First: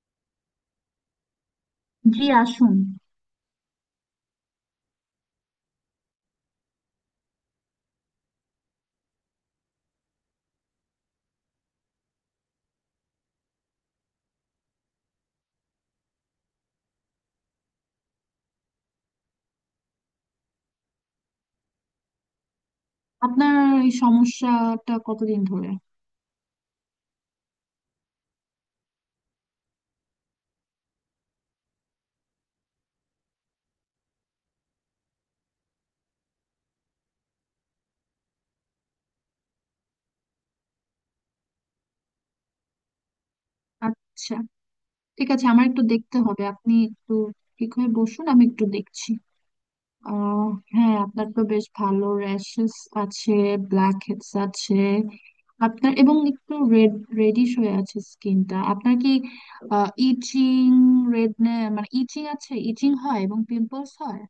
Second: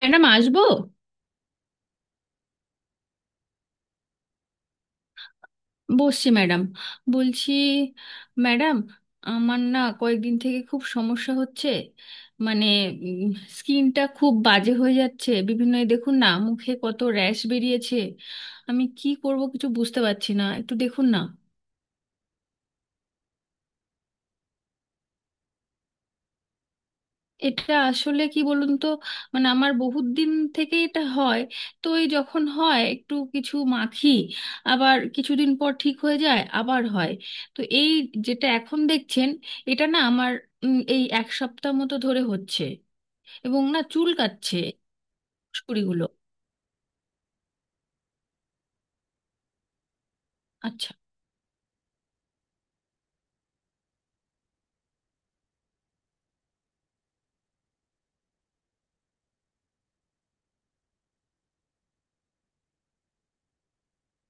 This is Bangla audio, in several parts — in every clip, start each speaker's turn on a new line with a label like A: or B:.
A: ম্যাডাম আসবো।
B: জি, আসুন।
A: বসছি ম্যাডাম। বলছি ম্যাডাম, আমার না কয়েকদিন থেকে খুব সমস্যা হচ্ছে। মানে স্কিনটা খুব বাজে হয়ে যাচ্ছে বিভিন্ন, এই দেখুন না মুখে কত র্যাশ বেরিয়েছে। আমি কি করব কিছু বুঝতে পারছি না, একটু দেখুন না।
B: আপনার এই সমস্যাটা কতদিন ধরে?
A: এটা আসলে কি বলুন তো, মানে আমার বহুত দিন থেকে এটা হয়। তো এই যখন হয় একটু কিছু মাখি, আবার কিছুদিন পর ঠিক হয়ে যায়, আবার হয়। তো এই যেটা এখন দেখছেন, এটা না আমার এই এক সপ্তাহ মতো ধরে হচ্ছে এবং না চুল
B: আচ্ছা,
A: কাচ্ছে
B: ঠিক আছে, আমার একটু
A: সুড়িগুলো।
B: দেখতে হবে। আপনি একটু ঠিক হয়ে বসুন, আমি একটু দেখছি। আহ
A: আচ্ছা।
B: হ্যাঁ, আপনার তো বেশ ভালো র্যাশেস আছে, ব্ল্যাক হেডস আছে আপনার, এবং একটু রেডিশ হয়ে আছে স্কিনটা। আপনার কি ইচিং রেড মানে ইচিং আছে? ইচিং হয় এবং পিম্পলস হয়?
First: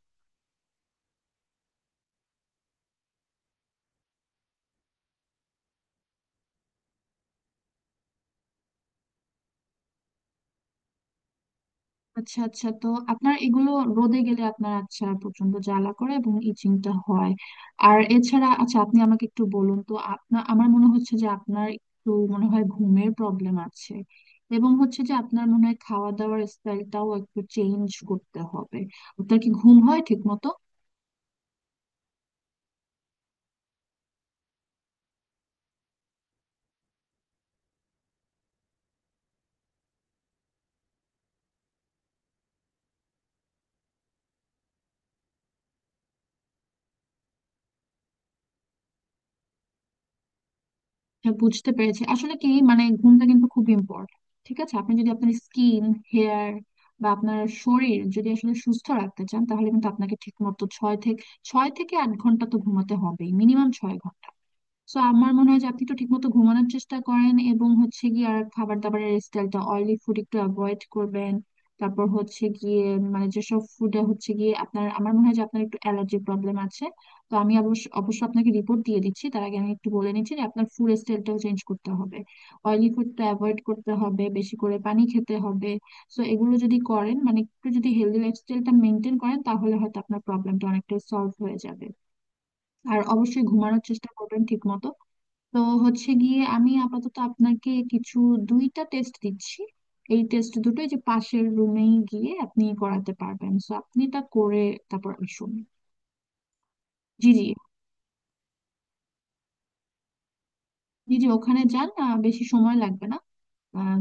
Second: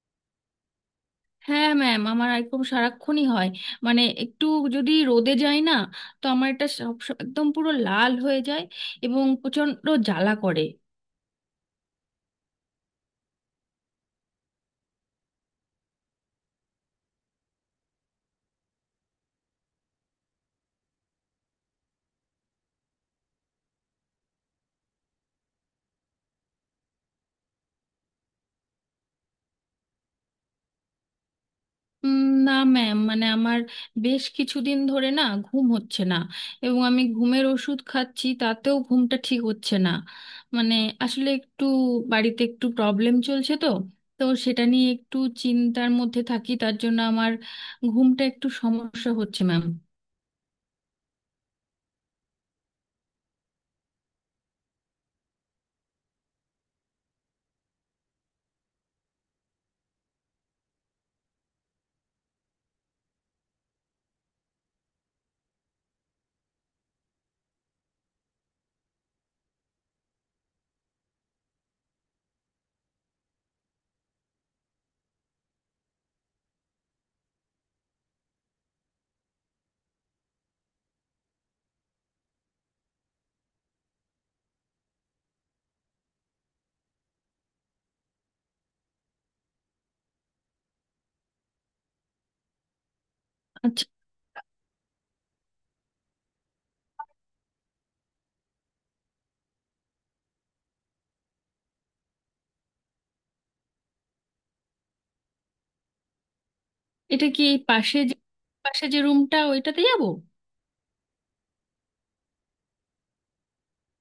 A: হ্যাঁ ম্যাম, আমার একদম সারাক্ষণই হয়। মানে একটু যদি রোদে যায় না, তো আমার এটা সব একদম পুরো লাল হয়ে যায় এবং প্রচণ্ড জ্বালা করে।
B: আচ্ছা, আচ্ছা, তো আপনার এগুলো রোদে গেলে আপনার, আচ্ছা, প্রচন্ড জ্বালা করে এবং ইচিংটা হয়। আর এছাড়া, আচ্ছা, আপনি আমাকে একটু বলুন তো, আপনার, আমার মনে হচ্ছে যে আপনার একটু মনে হয় ঘুমের প্রবলেম আছে, এবং হচ্ছে যে আপনার মনে হয় খাওয়া দাওয়ার স্টাইলটাও একটু চেঞ্জ করতে হবে। আপনার কি ঘুম হয় ঠিক মতো?
A: উম, না ম্যাম, মানে আমার বেশ কিছুদিন ধরে না ঘুম হচ্ছে না, এবং আমি ঘুমের ওষুধ খাচ্ছি তাতেও ঘুমটা ঠিক হচ্ছে না। মানে আসলে একটু বাড়িতে একটু প্রবলেম চলছে তো, তো সেটা নিয়ে একটু চিন্তার মধ্যে থাকি, তার জন্য আমার ঘুমটা একটু সমস্যা হচ্ছে ম্যাম।
B: হ্যাঁ, বুঝতে পেরেছি। আসলে কি, মানে, ঘুমটা কিন্তু খুব ইম্পর্টেন্ট। ঠিক আছে, আপনি যদি আপনার স্কিন, হেয়ার বা আপনার শরীর যদি আসলে সুস্থ রাখতে চান, তাহলে কিন্তু আপনাকে ঠিক মতো ছয় থেকে আট ঘন্টা তো ঘুমাতে হবেই, মিনিমাম 6 ঘন্টা। সো আমার মনে হয় যে আপনি একটু ঠিকমতো ঘুমানোর চেষ্টা করেন, এবং হচ্ছে গিয়ে আর খাবার দাবারের স্টাইলটা, অয়েলি ফুড একটু অ্যাভয়েড করবেন। তারপর হচ্ছে গিয়ে, মানে, যেসব ফুডে হচ্ছে গিয়ে আপনার, আমার মনে হয় যে আপনার একটু অ্যালার্জি প্রবলেম আছে। তো আমি, অবশ্য অবশ্য আপনাকে রিপোর্ট দিয়ে দিচ্ছি, তার আগে আমি একটু বলে নিচ্ছি যে আপনার ফুড স্টাইলটাও চেঞ্জ করতে হবে, অয়েলি ফুডটা অ্যাভয়েড করতে হবে, বেশি করে পানি খেতে হবে। সো এগুলো যদি করেন, মানে একটু যদি হেলদি লাইফস্টাইলটা মেনটেন করেন, তাহলে হয়তো আপনার প্রবলেমটা অনেকটা সলভ হয়ে যাবে। আর অবশ্যই ঘুমানোর
A: আচ্ছা।
B: চেষ্টা করবেন ঠিকমতো। তো, হচ্ছে গিয়ে আমি আপাতত আপনাকে কিছু, 2টা টেস্ট দিচ্ছি। এই টেস্ট দুটোই যে পাশের রুমেই গিয়ে আপনি করাতে পারবেন, সো আপনি তা করে তারপর আসুন।
A: এটা
B: জি
A: কি
B: জি
A: এই পাশে যে পাশে যে রুমটা ওইটাতে যাব?
B: জি, ওখানে যান। বেশি সময় লাগবে না। আহ,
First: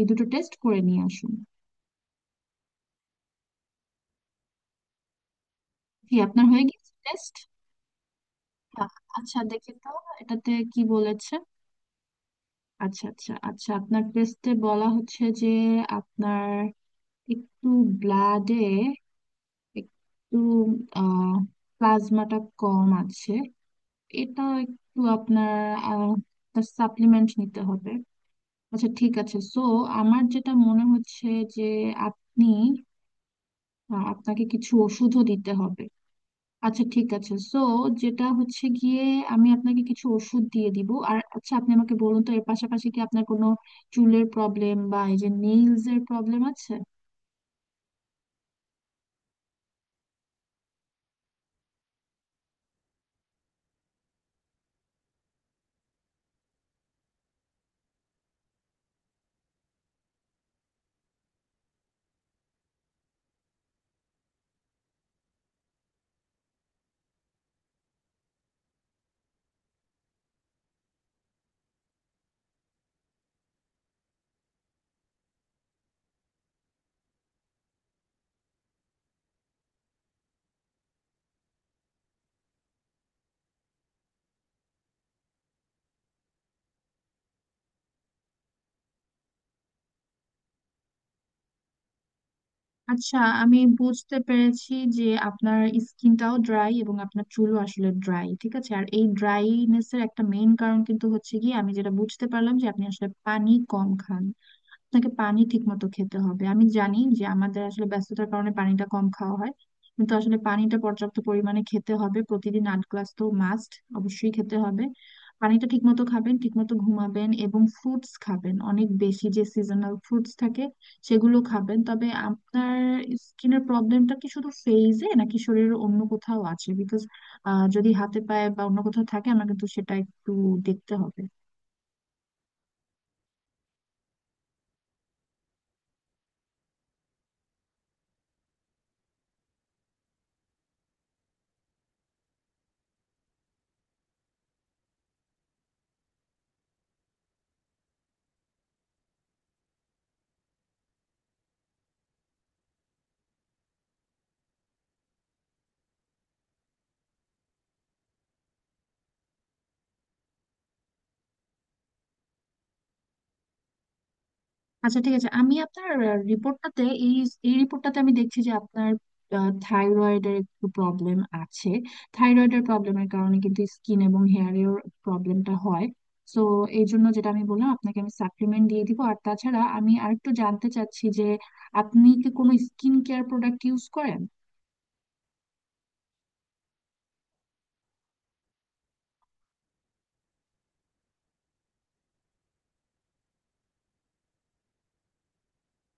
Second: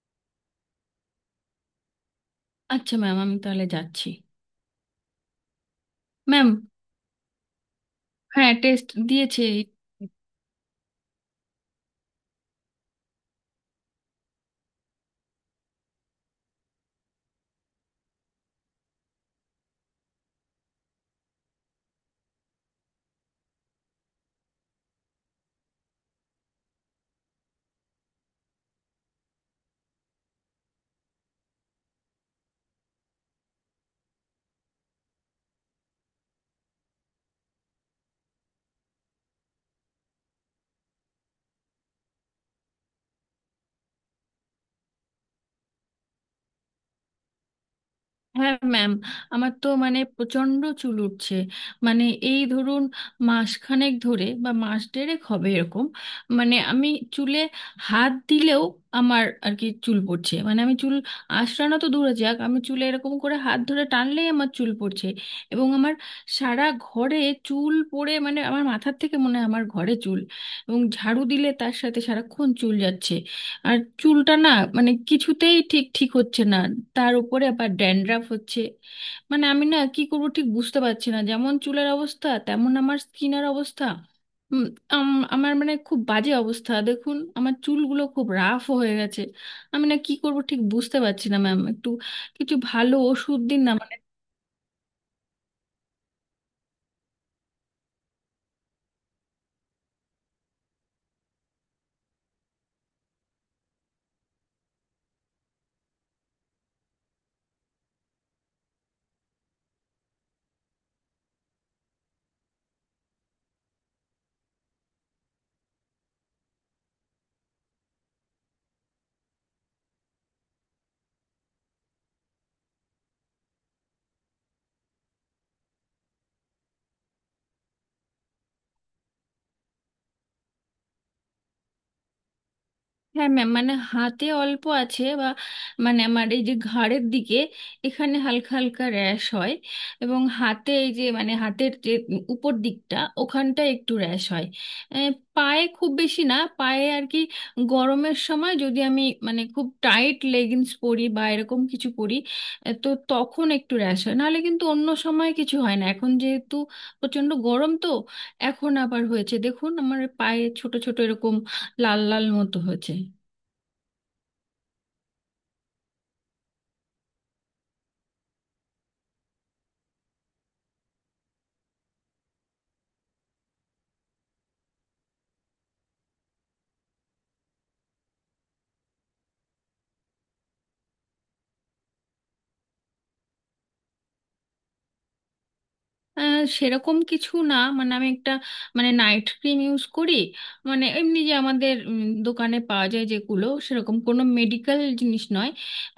B: এই 2টো টেস্ট করে নিয়ে আসুন।
A: আচ্ছা ম্যাম, আমি তাহলে যাচ্ছি।
B: জি, আপনার
A: ম্যাম,
B: হয়ে গেছে টেস্ট?
A: হ্যাঁ টেস্ট
B: আচ্ছা,
A: দিয়েছে।
B: দেখি তো, এটাতে কি বলেছে। আচ্ছা, আচ্ছা, আচ্ছা, আপনার টেস্টে বলা হচ্ছে যে আপনার একটু ব্লাডে একটু, আহ প্লাজমাটা কম আছে। এটা একটু আপনার, আহ সাপ্লিমেন্ট নিতে হবে। আচ্ছা, ঠিক আছে। সো আমার যেটা মনে হচ্ছে যে আপনি, আপনাকে কিছু ওষুধও দিতে হবে। আচ্ছা, ঠিক আছে। সো যেটা হচ্ছে গিয়ে, আমি আপনাকে কিছু ওষুধ দিয়ে দিব। আর, আচ্ছা, আপনি আমাকে বলুন তো, এর পাশাপাশি কি আপনার কোনো চুলের প্রবলেম বা এই যে নেইলস এর প্রবলেম আছে?
A: হ্যাঁ ম্যাম, আমার তো মানে প্রচণ্ড চুল উঠছে। মানে এই ধরুন মাসখানেক ধরে বা মাস দেড়েক হবে এরকম। মানে আমি চুলে হাত দিলেও আমার আর কি চুল পড়ছে, মানে আমি চুল আঁচড়ানো তো দূরে যাক, আমি চুলে এরকম করে হাত ধরে টানলেই আমার চুল পড়ছে। এবং আমার সারা ঘরে চুল পড়ে, মানে আমার মাথার থেকে মনে হয় আমার ঘরে চুল, এবং ঝাড়ু দিলে তার সাথে সারাক্ষণ চুল যাচ্ছে। আর চুলটা না মানে কিছুতেই ঠিক ঠিক হচ্ছে না। তার উপরে আবার ড্যান্ড্রাফ হচ্ছে। মানে আমি না কি করবো ঠিক বুঝতে পারছি না, যেমন চুলের অবস্থা তেমন আমার স্কিনের অবস্থা। উম, আমার মানে খুব বাজে অবস্থা, দেখুন আমার চুলগুলো খুব রাফ হয়ে গেছে। আমি না কি করবো ঠিক বুঝতে পারছি না ম্যাম, একটু কিছু ভালো
B: আচ্ছা,
A: ওষুধ
B: আমি
A: দিন না।
B: বুঝতে পেরেছি যে আপনার স্কিনটাও ড্রাই এবং আপনার চুলও আসলে ড্রাই। ঠিক আছে, আর এই ড্রাইনেস এর একটা মেইন কারণ কিন্তু হচ্ছে, কি আমি যেটা বুঝতে পারলাম, যে আপনি আসলে পানি কম খান। আপনাকে পানি ঠিক মতো খেতে হবে। আমি জানি যে আমাদের আসলে ব্যস্ততার কারণে পানিটা কম খাওয়া হয়, কিন্তু আসলে পানিটা পর্যাপ্ত পরিমাণে খেতে হবে। প্রতিদিন 8 গ্লাস তো মাস্ট, অবশ্যই খেতে হবে। পানিটা ঠিক মতো খাবেন, ঠিক মতো ঘুমাবেন, এবং ফ্রুটস খাবেন অনেক বেশি, যে সিজনাল ফ্রুটস থাকে সেগুলো খাবেন। তবে আপনার স্কিনের প্রবলেমটা কি শুধু ফেইজে নাকি শরীরের অন্য কোথাও আছে? বিকজ যদি হাতে পায়ে বা অন্য কোথাও থাকে, আমার কিন্তু সেটা একটু দেখতে হবে।
A: হ্যাঁ ম্যাম, মানে হাতে অল্প আছে, বা মানে আমার এই যে ঘাড়ের দিকে এখানে হালকা হালকা র্যাশ হয়, এবং হাতে এই যে মানে হাতের যে উপর দিকটা ওখানটা একটু র্যাশ হয়। আহ, পায়ে খুব বেশি না, পায়ে আর কি গরমের সময় যদি আমি মানে খুব টাইট লেগিংস পরি বা এরকম কিছু পরি, তো তখন একটু র্যাশ হয়, নাহলে কিন্তু অন্য সময় কিছু হয় না। এখন যেহেতু প্রচণ্ড গরম তো এখন আবার হয়েছে, দেখুন আমার পায়ে ছোট ছোট এরকম লাল লাল মতো হয়েছে।
B: আচ্ছা, ঠিক আছে। আমি আপনার রিপোর্টটাতে, এই এই রিপোর্টটাতে আমি দেখছি যে আপনার থাইরয়েডের একটু প্রবলেম আছে। থাইরয়েডের প্রবলেমের কারণে কিন্তু স্কিন এবং হেয়ারের প্রবলেমটা হয়। তো এই জন্য, যেটা আমি বললাম, আপনাকে আমি সাপ্লিমেন্ট দিয়ে দিব। আর তাছাড়া আমি আরেকটু জানতে চাচ্ছি যে আপনি কি কোনো স্কিন কেয়ার প্রোডাক্ট ইউজ করেন?
A: সেরকম কিছু না, মানে আমি একটা মানে নাইট ক্রিম ইউজ করি, মানে এমনি যে আমাদের দোকানে পাওয়া যায় যেগুলো, সেরকম কোনো মেডিকেল জিনিস নয়।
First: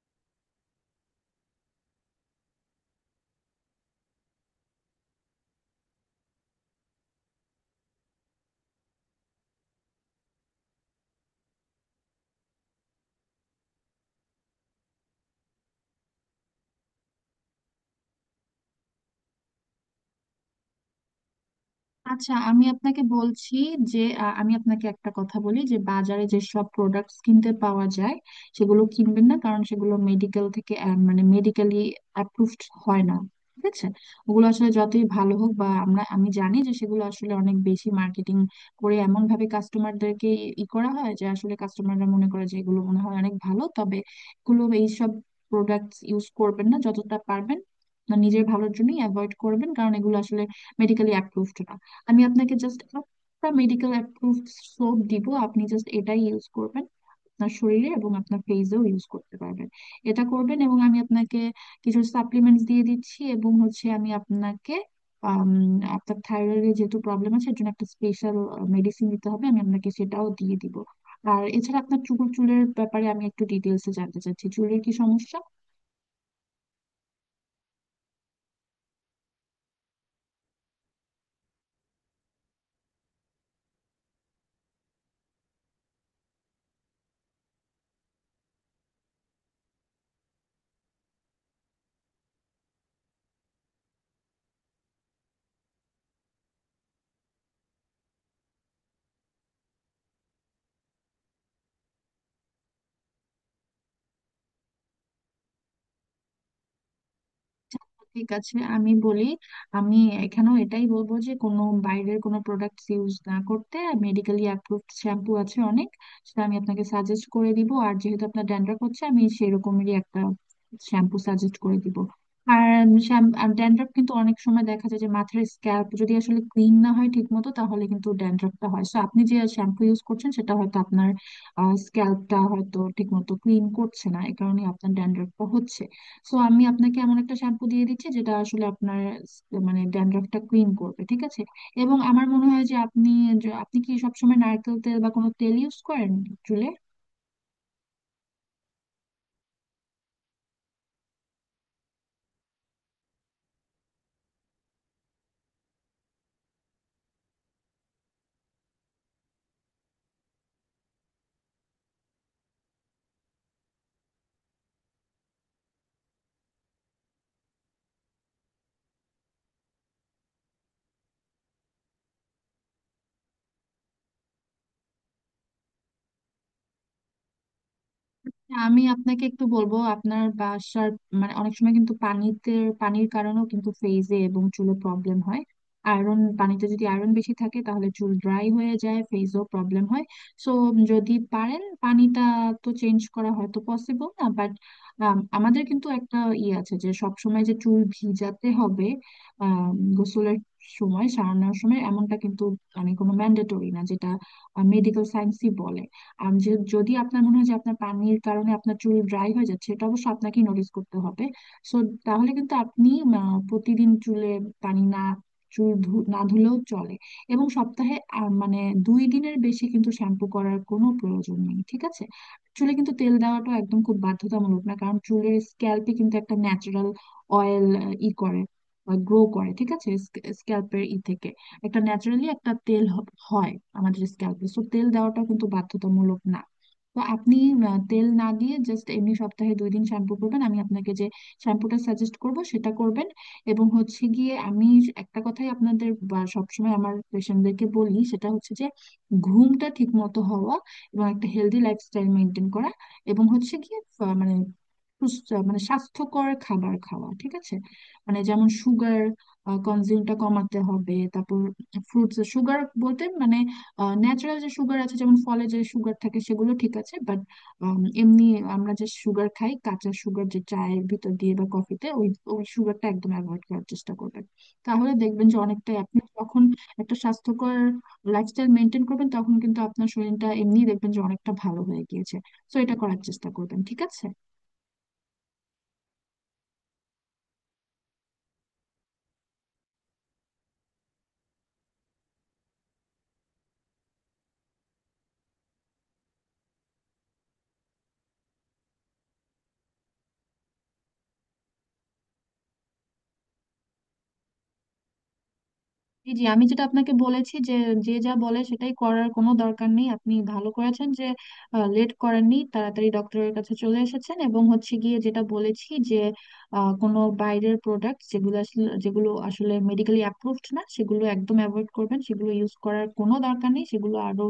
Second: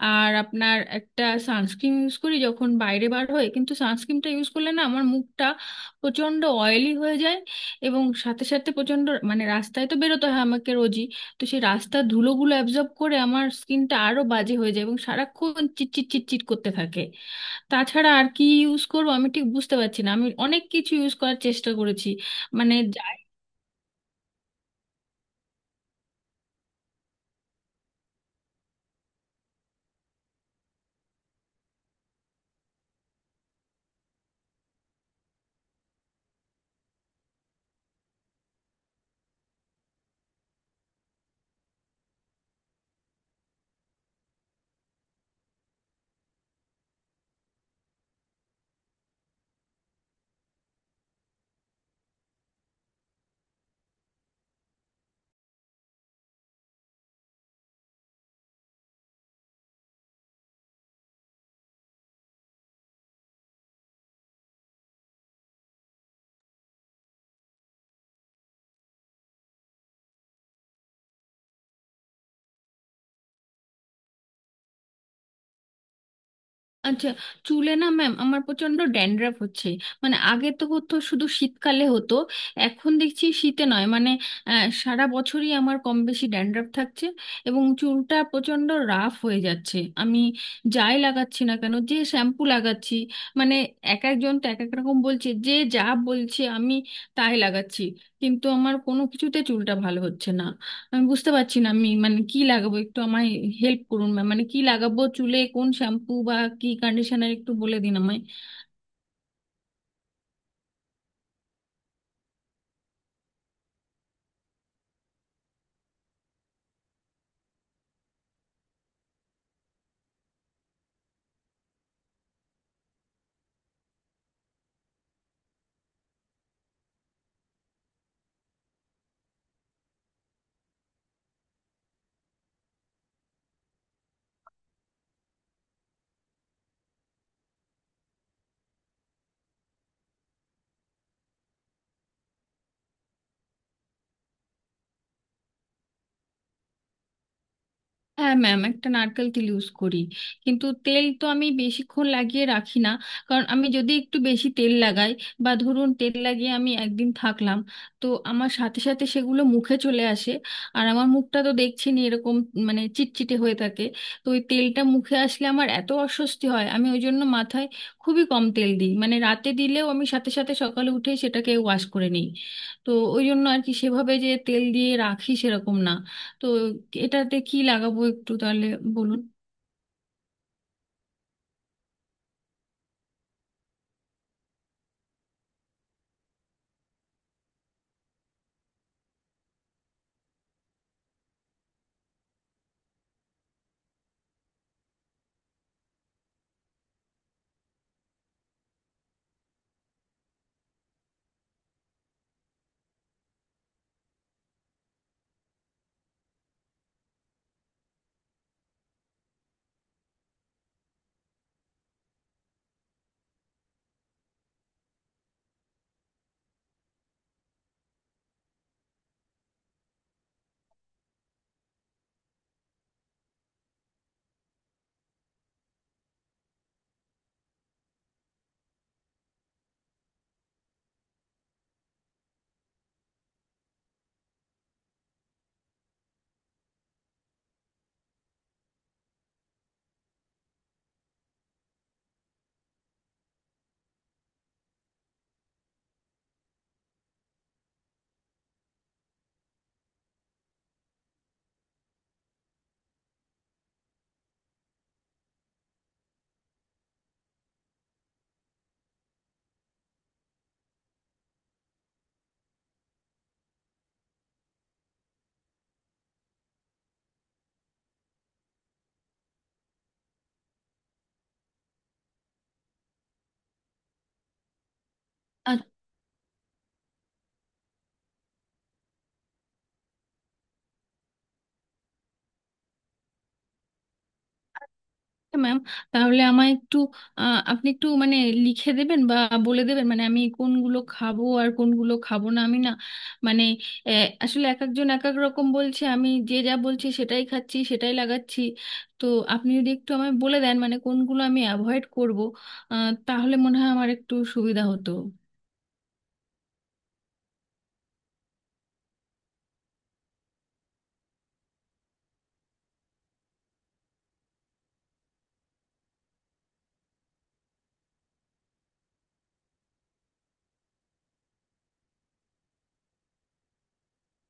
A: আর আপনার একটা সানস্ক্রিন ইউজ করি যখন বাইরে বার হই, কিন্তু সানস্ক্রিনটা ইউজ করলে না আমার মুখটা প্রচণ্ড অয়েলি হয়ে যায়, এবং সাথে সাথে প্রচণ্ড মানে রাস্তায় তো বেরোতে হয় আমাকে রোজই, তো সেই রাস্তার ধুলোগুলো অ্যাবজর্ব করে আমার স্কিনটা আরও বাজে হয়ে যায় এবং সারাক্ষণ চিটচিট চিটচিট করতে থাকে। তাছাড়া আর কি ইউজ করবো আমি ঠিক বুঝতে পারছি না, আমি অনেক কিছু ইউজ করার চেষ্টা করেছি।
B: আচ্ছা, আমি
A: মানে
B: আপনাকে
A: যাই-
B: বলছি যে আমি আপনাকে একটা কথা বলি, যে বাজারে যেসব প্রোডাক্টস কিনতে পাওয়া যায় সেগুলো কিনবেন না, কারণ সেগুলো মেডিকেল থেকে মানে মেডিকেলি অ্যাপ্রুভড হয় না। ঠিক আছে, ওগুলো আসলে যতই ভালো হোক, বা আমরা, আমি জানি যে সেগুলো আসলে অনেক বেশি মার্কেটিং করে, এমন ভাবে কাস্টমারদেরকে ই করা হয় যে আসলে কাস্টমাররা মনে করে যে এগুলো মনে হয় অনেক ভালো। তবে এগুলো, এইসব প্রোডাক্টস ইউজ করবেন না যতটা পারবেন না, নিজের ভালোর জন্যই অ্যাভয়েড করবেন, কারণ এগুলো আসলে মেডিকেলি অ্যাপ্রুভড না। আমি আপনাকে জাস্ট একটা মেডিকেল অ্যাপ্রুভড সোপ দিব, আপনি জাস্ট এটাই ইউজ করবেন। আপনার শরীরে এবং আপনার ফেসেও ইউজ করতে পারবেন। এটা করবেন, এবং আমি আপনাকে কিছু সাপ্লিমেন্টস দিয়ে দিচ্ছি। এবং হচ্ছে, আমি আপনাকে, আম, আপনার থাইরয়েডের যেহেতু প্রবলেম আছে, এর জন্য একটা স্পেশাল মেডিসিন দিতে হবে, আমি আপনাকে সেটাও দিয়ে দিব। আর এছাড়া আপনার চুলের ব্যাপারে আমি একটু ডিটেলসে জানতে চাচ্ছি, চুলের কি সমস্যা?
A: আচ্ছা। চুলে না ম্যাম, আমার প্রচন্ড ড্যান্ড্রাফ হচ্ছে। মানে আগে তো হতো শুধু শীতকালে হতো, এখন দেখছি শীতে নয় মানে সারা বছরই আমার কম বেশি ড্যান্ড্রাফ থাকছে, এবং চুলটা প্রচন্ড রাফ হয়ে যাচ্ছে। আমি যাই লাগাচ্ছি না কেন, যে শ্যাম্পু লাগাচ্ছি, মানে এক একজন তো এক এক রকম বলছে, যে যা বলছে আমি তাই লাগাচ্ছি, কিন্তু আমার কোনো কিছুতে চুলটা ভালো হচ্ছে না। আমি বুঝতে পারছি না আমি মানে কি লাগাবো, একটু আমায় হেল্প করুন ম্যাম, মানে কি লাগাবো চুলে, কোন শ্যাম্পু বা কি কন্ডিশনার একটু বলে দিন আমায়।
B: ঠিক আছে, আমি বলি। আমি এখানেও এটাই বলবো, যে কোনো বাইরের কোনো প্রোডাক্ট ইউজ না করতে। মেডিকেলি অ্যাপ্রুভড শ্যাম্পু আছে অনেক, সেটা আমি আপনাকে সাজেস্ট করে দিব। আর যেহেতু আপনার ড্যান্ড্রাফ হচ্ছে, আমি সেরকমেরই একটা শ্যাম্পু সাজেস্ট করে দিব। আর ড্যান্ড্রাফ কিন্তু অনেক সময় দেখা যায় যে মাথার স্ক্যাল্প যদি আসলে ক্লিন না হয় ঠিক মতো, তাহলে কিন্তু ড্যান্ড্রাফটা হয়। সো আপনি যে শ্যাম্পু ইউজ করছেন সেটা হয়তো আপনার স্ক্যাল্পটা হয়তো ঠিক মতো ক্লিন করছে না, এই কারণে আপনার ড্যান্ড্রাফটা হচ্ছে। সো আমি আপনাকে এমন একটা শ্যাম্পু দিয়ে দিচ্ছি যেটা আসলে আপনার স- মানে ড্যান্ড্রফটা ক্লিন করবে। ঠিক আছে, এবং আমার মনে হয় যে আপনি, আপনি কি সবসময় নারকেল তেল বা কোনো তেল ইউজ করেন চুলে?
A: হ্যাঁ ম্যাম, একটা নারকেল তেল ইউজ করি, কিন্তু তেল তো আমি বেশিক্ষণ লাগিয়ে রাখি না। কারণ আমি যদি একটু বেশি তেল লাগাই, বা ধরুন তেল লাগিয়ে আমি একদিন থাকলাম, তো আমার সাথে সাথে সেগুলো মুখে চলে আসে। আর আমার মুখটা তো দেখছেনই এরকম মানে চিটচিটে হয়ে থাকে, তো ওই তেলটা মুখে আসলে আমার এত অস্বস্তি হয়, আমি ওই জন্য মাথায় খুবই কম তেল দিই, মানে রাতে দিলেও আমি সাথে সাথে সকালে উঠেই সেটাকে ওয়াশ করে নিই। তো ওই জন্য আর কি সেভাবে যে তেল দিয়ে রাখি সেরকম না। তো এটাতে কি লাগাবো একটু তাহলে
B: আমি
A: বলুন।
B: আপনাকে একটু বলবো, আপনার বাসার, মানে অনেক সময় কিন্তু পানিতে, পানির কারণেও কিন্তু ফেজে এবং চুলে প্রবলেম হয়। আয়রন পানিতে যদি আয়রন বেশি থাকে, তাহলে চুল ড্রাই হয়ে যায়, ফেজও প্রবলেম হয়। সো যদি পারেন, পানিটা তো চেঞ্জ করা হয়তো পসিবল না, বাট আমাদের কিন্তু একটা ইয়ে আছে যে সব সময় যে চুল ভিজাতে হবে, আহ গোসলের সময়, সারানোর সময়, এমনটা কিন্তু, মানে কোনো ম্যান্ডেটরি না, যেটা মেডিকেল সায়েন্সই বলে। আর যে, যদি আপনার মনে হয় যে আপনার পানির কারণে আপনার চুল ড্রাই হয়ে যাচ্ছে, এটা অবশ্য আপনাকেই নোটিস করতে হবে। সো তাহলে কিন্তু আপনি, প্রতিদিন চুলে পানি না, না ধুলেও চলে। এবং সপ্তাহে মানে 2 দিনের বেশি কিন্তু শ্যাম্পু করার কোনো প্রয়োজন নেই। ঠিক আছে, চুলে কিন্তু তেল দেওয়াটা একদম খুব বাধ্যতামূলক না, কারণ চুলের স্ক্যাল্পে কিন্তু একটা ন্যাচারাল অয়েল ই করে গ্রো করে। ঠিক আছে, স্ক্যাল্পের ই থেকে একটা ন্যাচারালি একটা তেল হয় আমাদের স্ক্যাল্পে, সো তেল দেওয়াটা কিন্তু বাধ্যতামূলক না। তো আপনি, তেল না দিয়ে জাস্ট এমনি সপ্তাহে 2 দিন শ্যাম্পু করবেন, আমি আপনাকে যে শ্যাম্পুটা সাজেস্ট করব সেটা করবেন। এবং হচ্ছে গিয়ে আমি একটা কথাই আপনাদের, বা সবসময় আমার পেশেন্টদেরকে বলি, সেটা হচ্ছে যে ঘুমটা ঠিক মতো হওয়া এবং একটা হেলদি লাইফস্টাইল মেনটেন করা, এবং হচ্ছে গিয়ে মানে সুস্থ, মানে স্বাস্থ্যকর খাবার খাওয়া। ঠিক আছে, মানে যেমন সুগার কনজিউমটা কমাতে হবে। তারপর ফ্রুটস সুগার বলতে মানে ন্যাচারাল যে সুগার আছে, যেমন ফলে যে সুগার থাকে, সেগুলো ঠিক আছে, বাট এমনি আমরা যে সুগার খাই, কাঁচা সুগার, যে চায়ের ভিতর দিয়ে বা কফিতে, ওই ওই সুগারটা একদম অ্যাভয়েড করার চেষ্টা করবেন। তাহলে দেখবেন যে
A: আচ্ছা
B: অনেকটাই, আপনি যখন একটা স্বাস্থ্যকর লাইফস্টাইল মেনটেন করবেন, তখন কিন্তু আপনার শরীরটা এমনি দেখবেন যে অনেকটা ভালো হয়ে গিয়েছে। সো এটা করার চেষ্টা করবেন, ঠিক আছে?
A: ম্যাম, তাহলে আমায় একটু আপনি একটু মানে লিখে দেবেন বা বলে দেবেন, মানে আমি কোনগুলো খাবো আর কোনগুলো খাবো না। আমি না মানে আসলে এক একজন এক এক রকম বলছে, আমি যে যা বলছি সেটাই খাচ্ছি সেটাই লাগাচ্ছি। তো আপনি যদি একটু আমায় বলে দেন মানে কোনগুলো আমি অ্যাভয়েড করবো, তাহলে মনে হয় আমার একটু সুবিধা হতো।
B: জি জি, আমি যেটা আপনাকে বলেছি যে, যে যা বলে সেটাই করার কোনো দরকার নেই। আপনি ভালো করেছেন যে লেট করেননি, তাড়াতাড়ি ডক্টরের কাছে চলে এসেছেন। এবং হচ্ছে গিয়ে, যেটা বলেছি যে, কোনো বাইরের প্রোডাক্ট যেগুলো আসলে মেডিকেলি অ্যাপ্রুভড না, সেগুলো একদম অ্যাভয়েড করবেন, সেগুলো ইউজ করার কোনো দরকার নেই, সেগুলো আরো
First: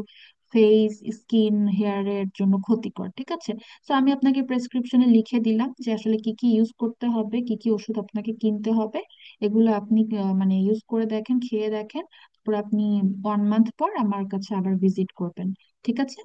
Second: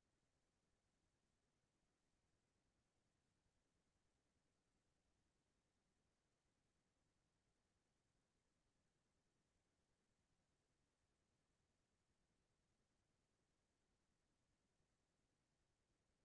B: ফেস, স্কিন, হেয়ারের জন্য ক্ষতিকর। ঠিক আছে, তো আমি আপনাকে প্রেসক্রিপশনে লিখে দিলাম যে আসলে কি কি ইউজ করতে হবে, কি কি ওষুধ আপনাকে কিনতে হবে। এগুলো আপনি মানে ইউজ করে দেখেন, খেয়ে দেখেন, তারপর আপনি 1 মান্থ পর আমার কাছে আবার ভিজিট করবেন। ঠিক আছে?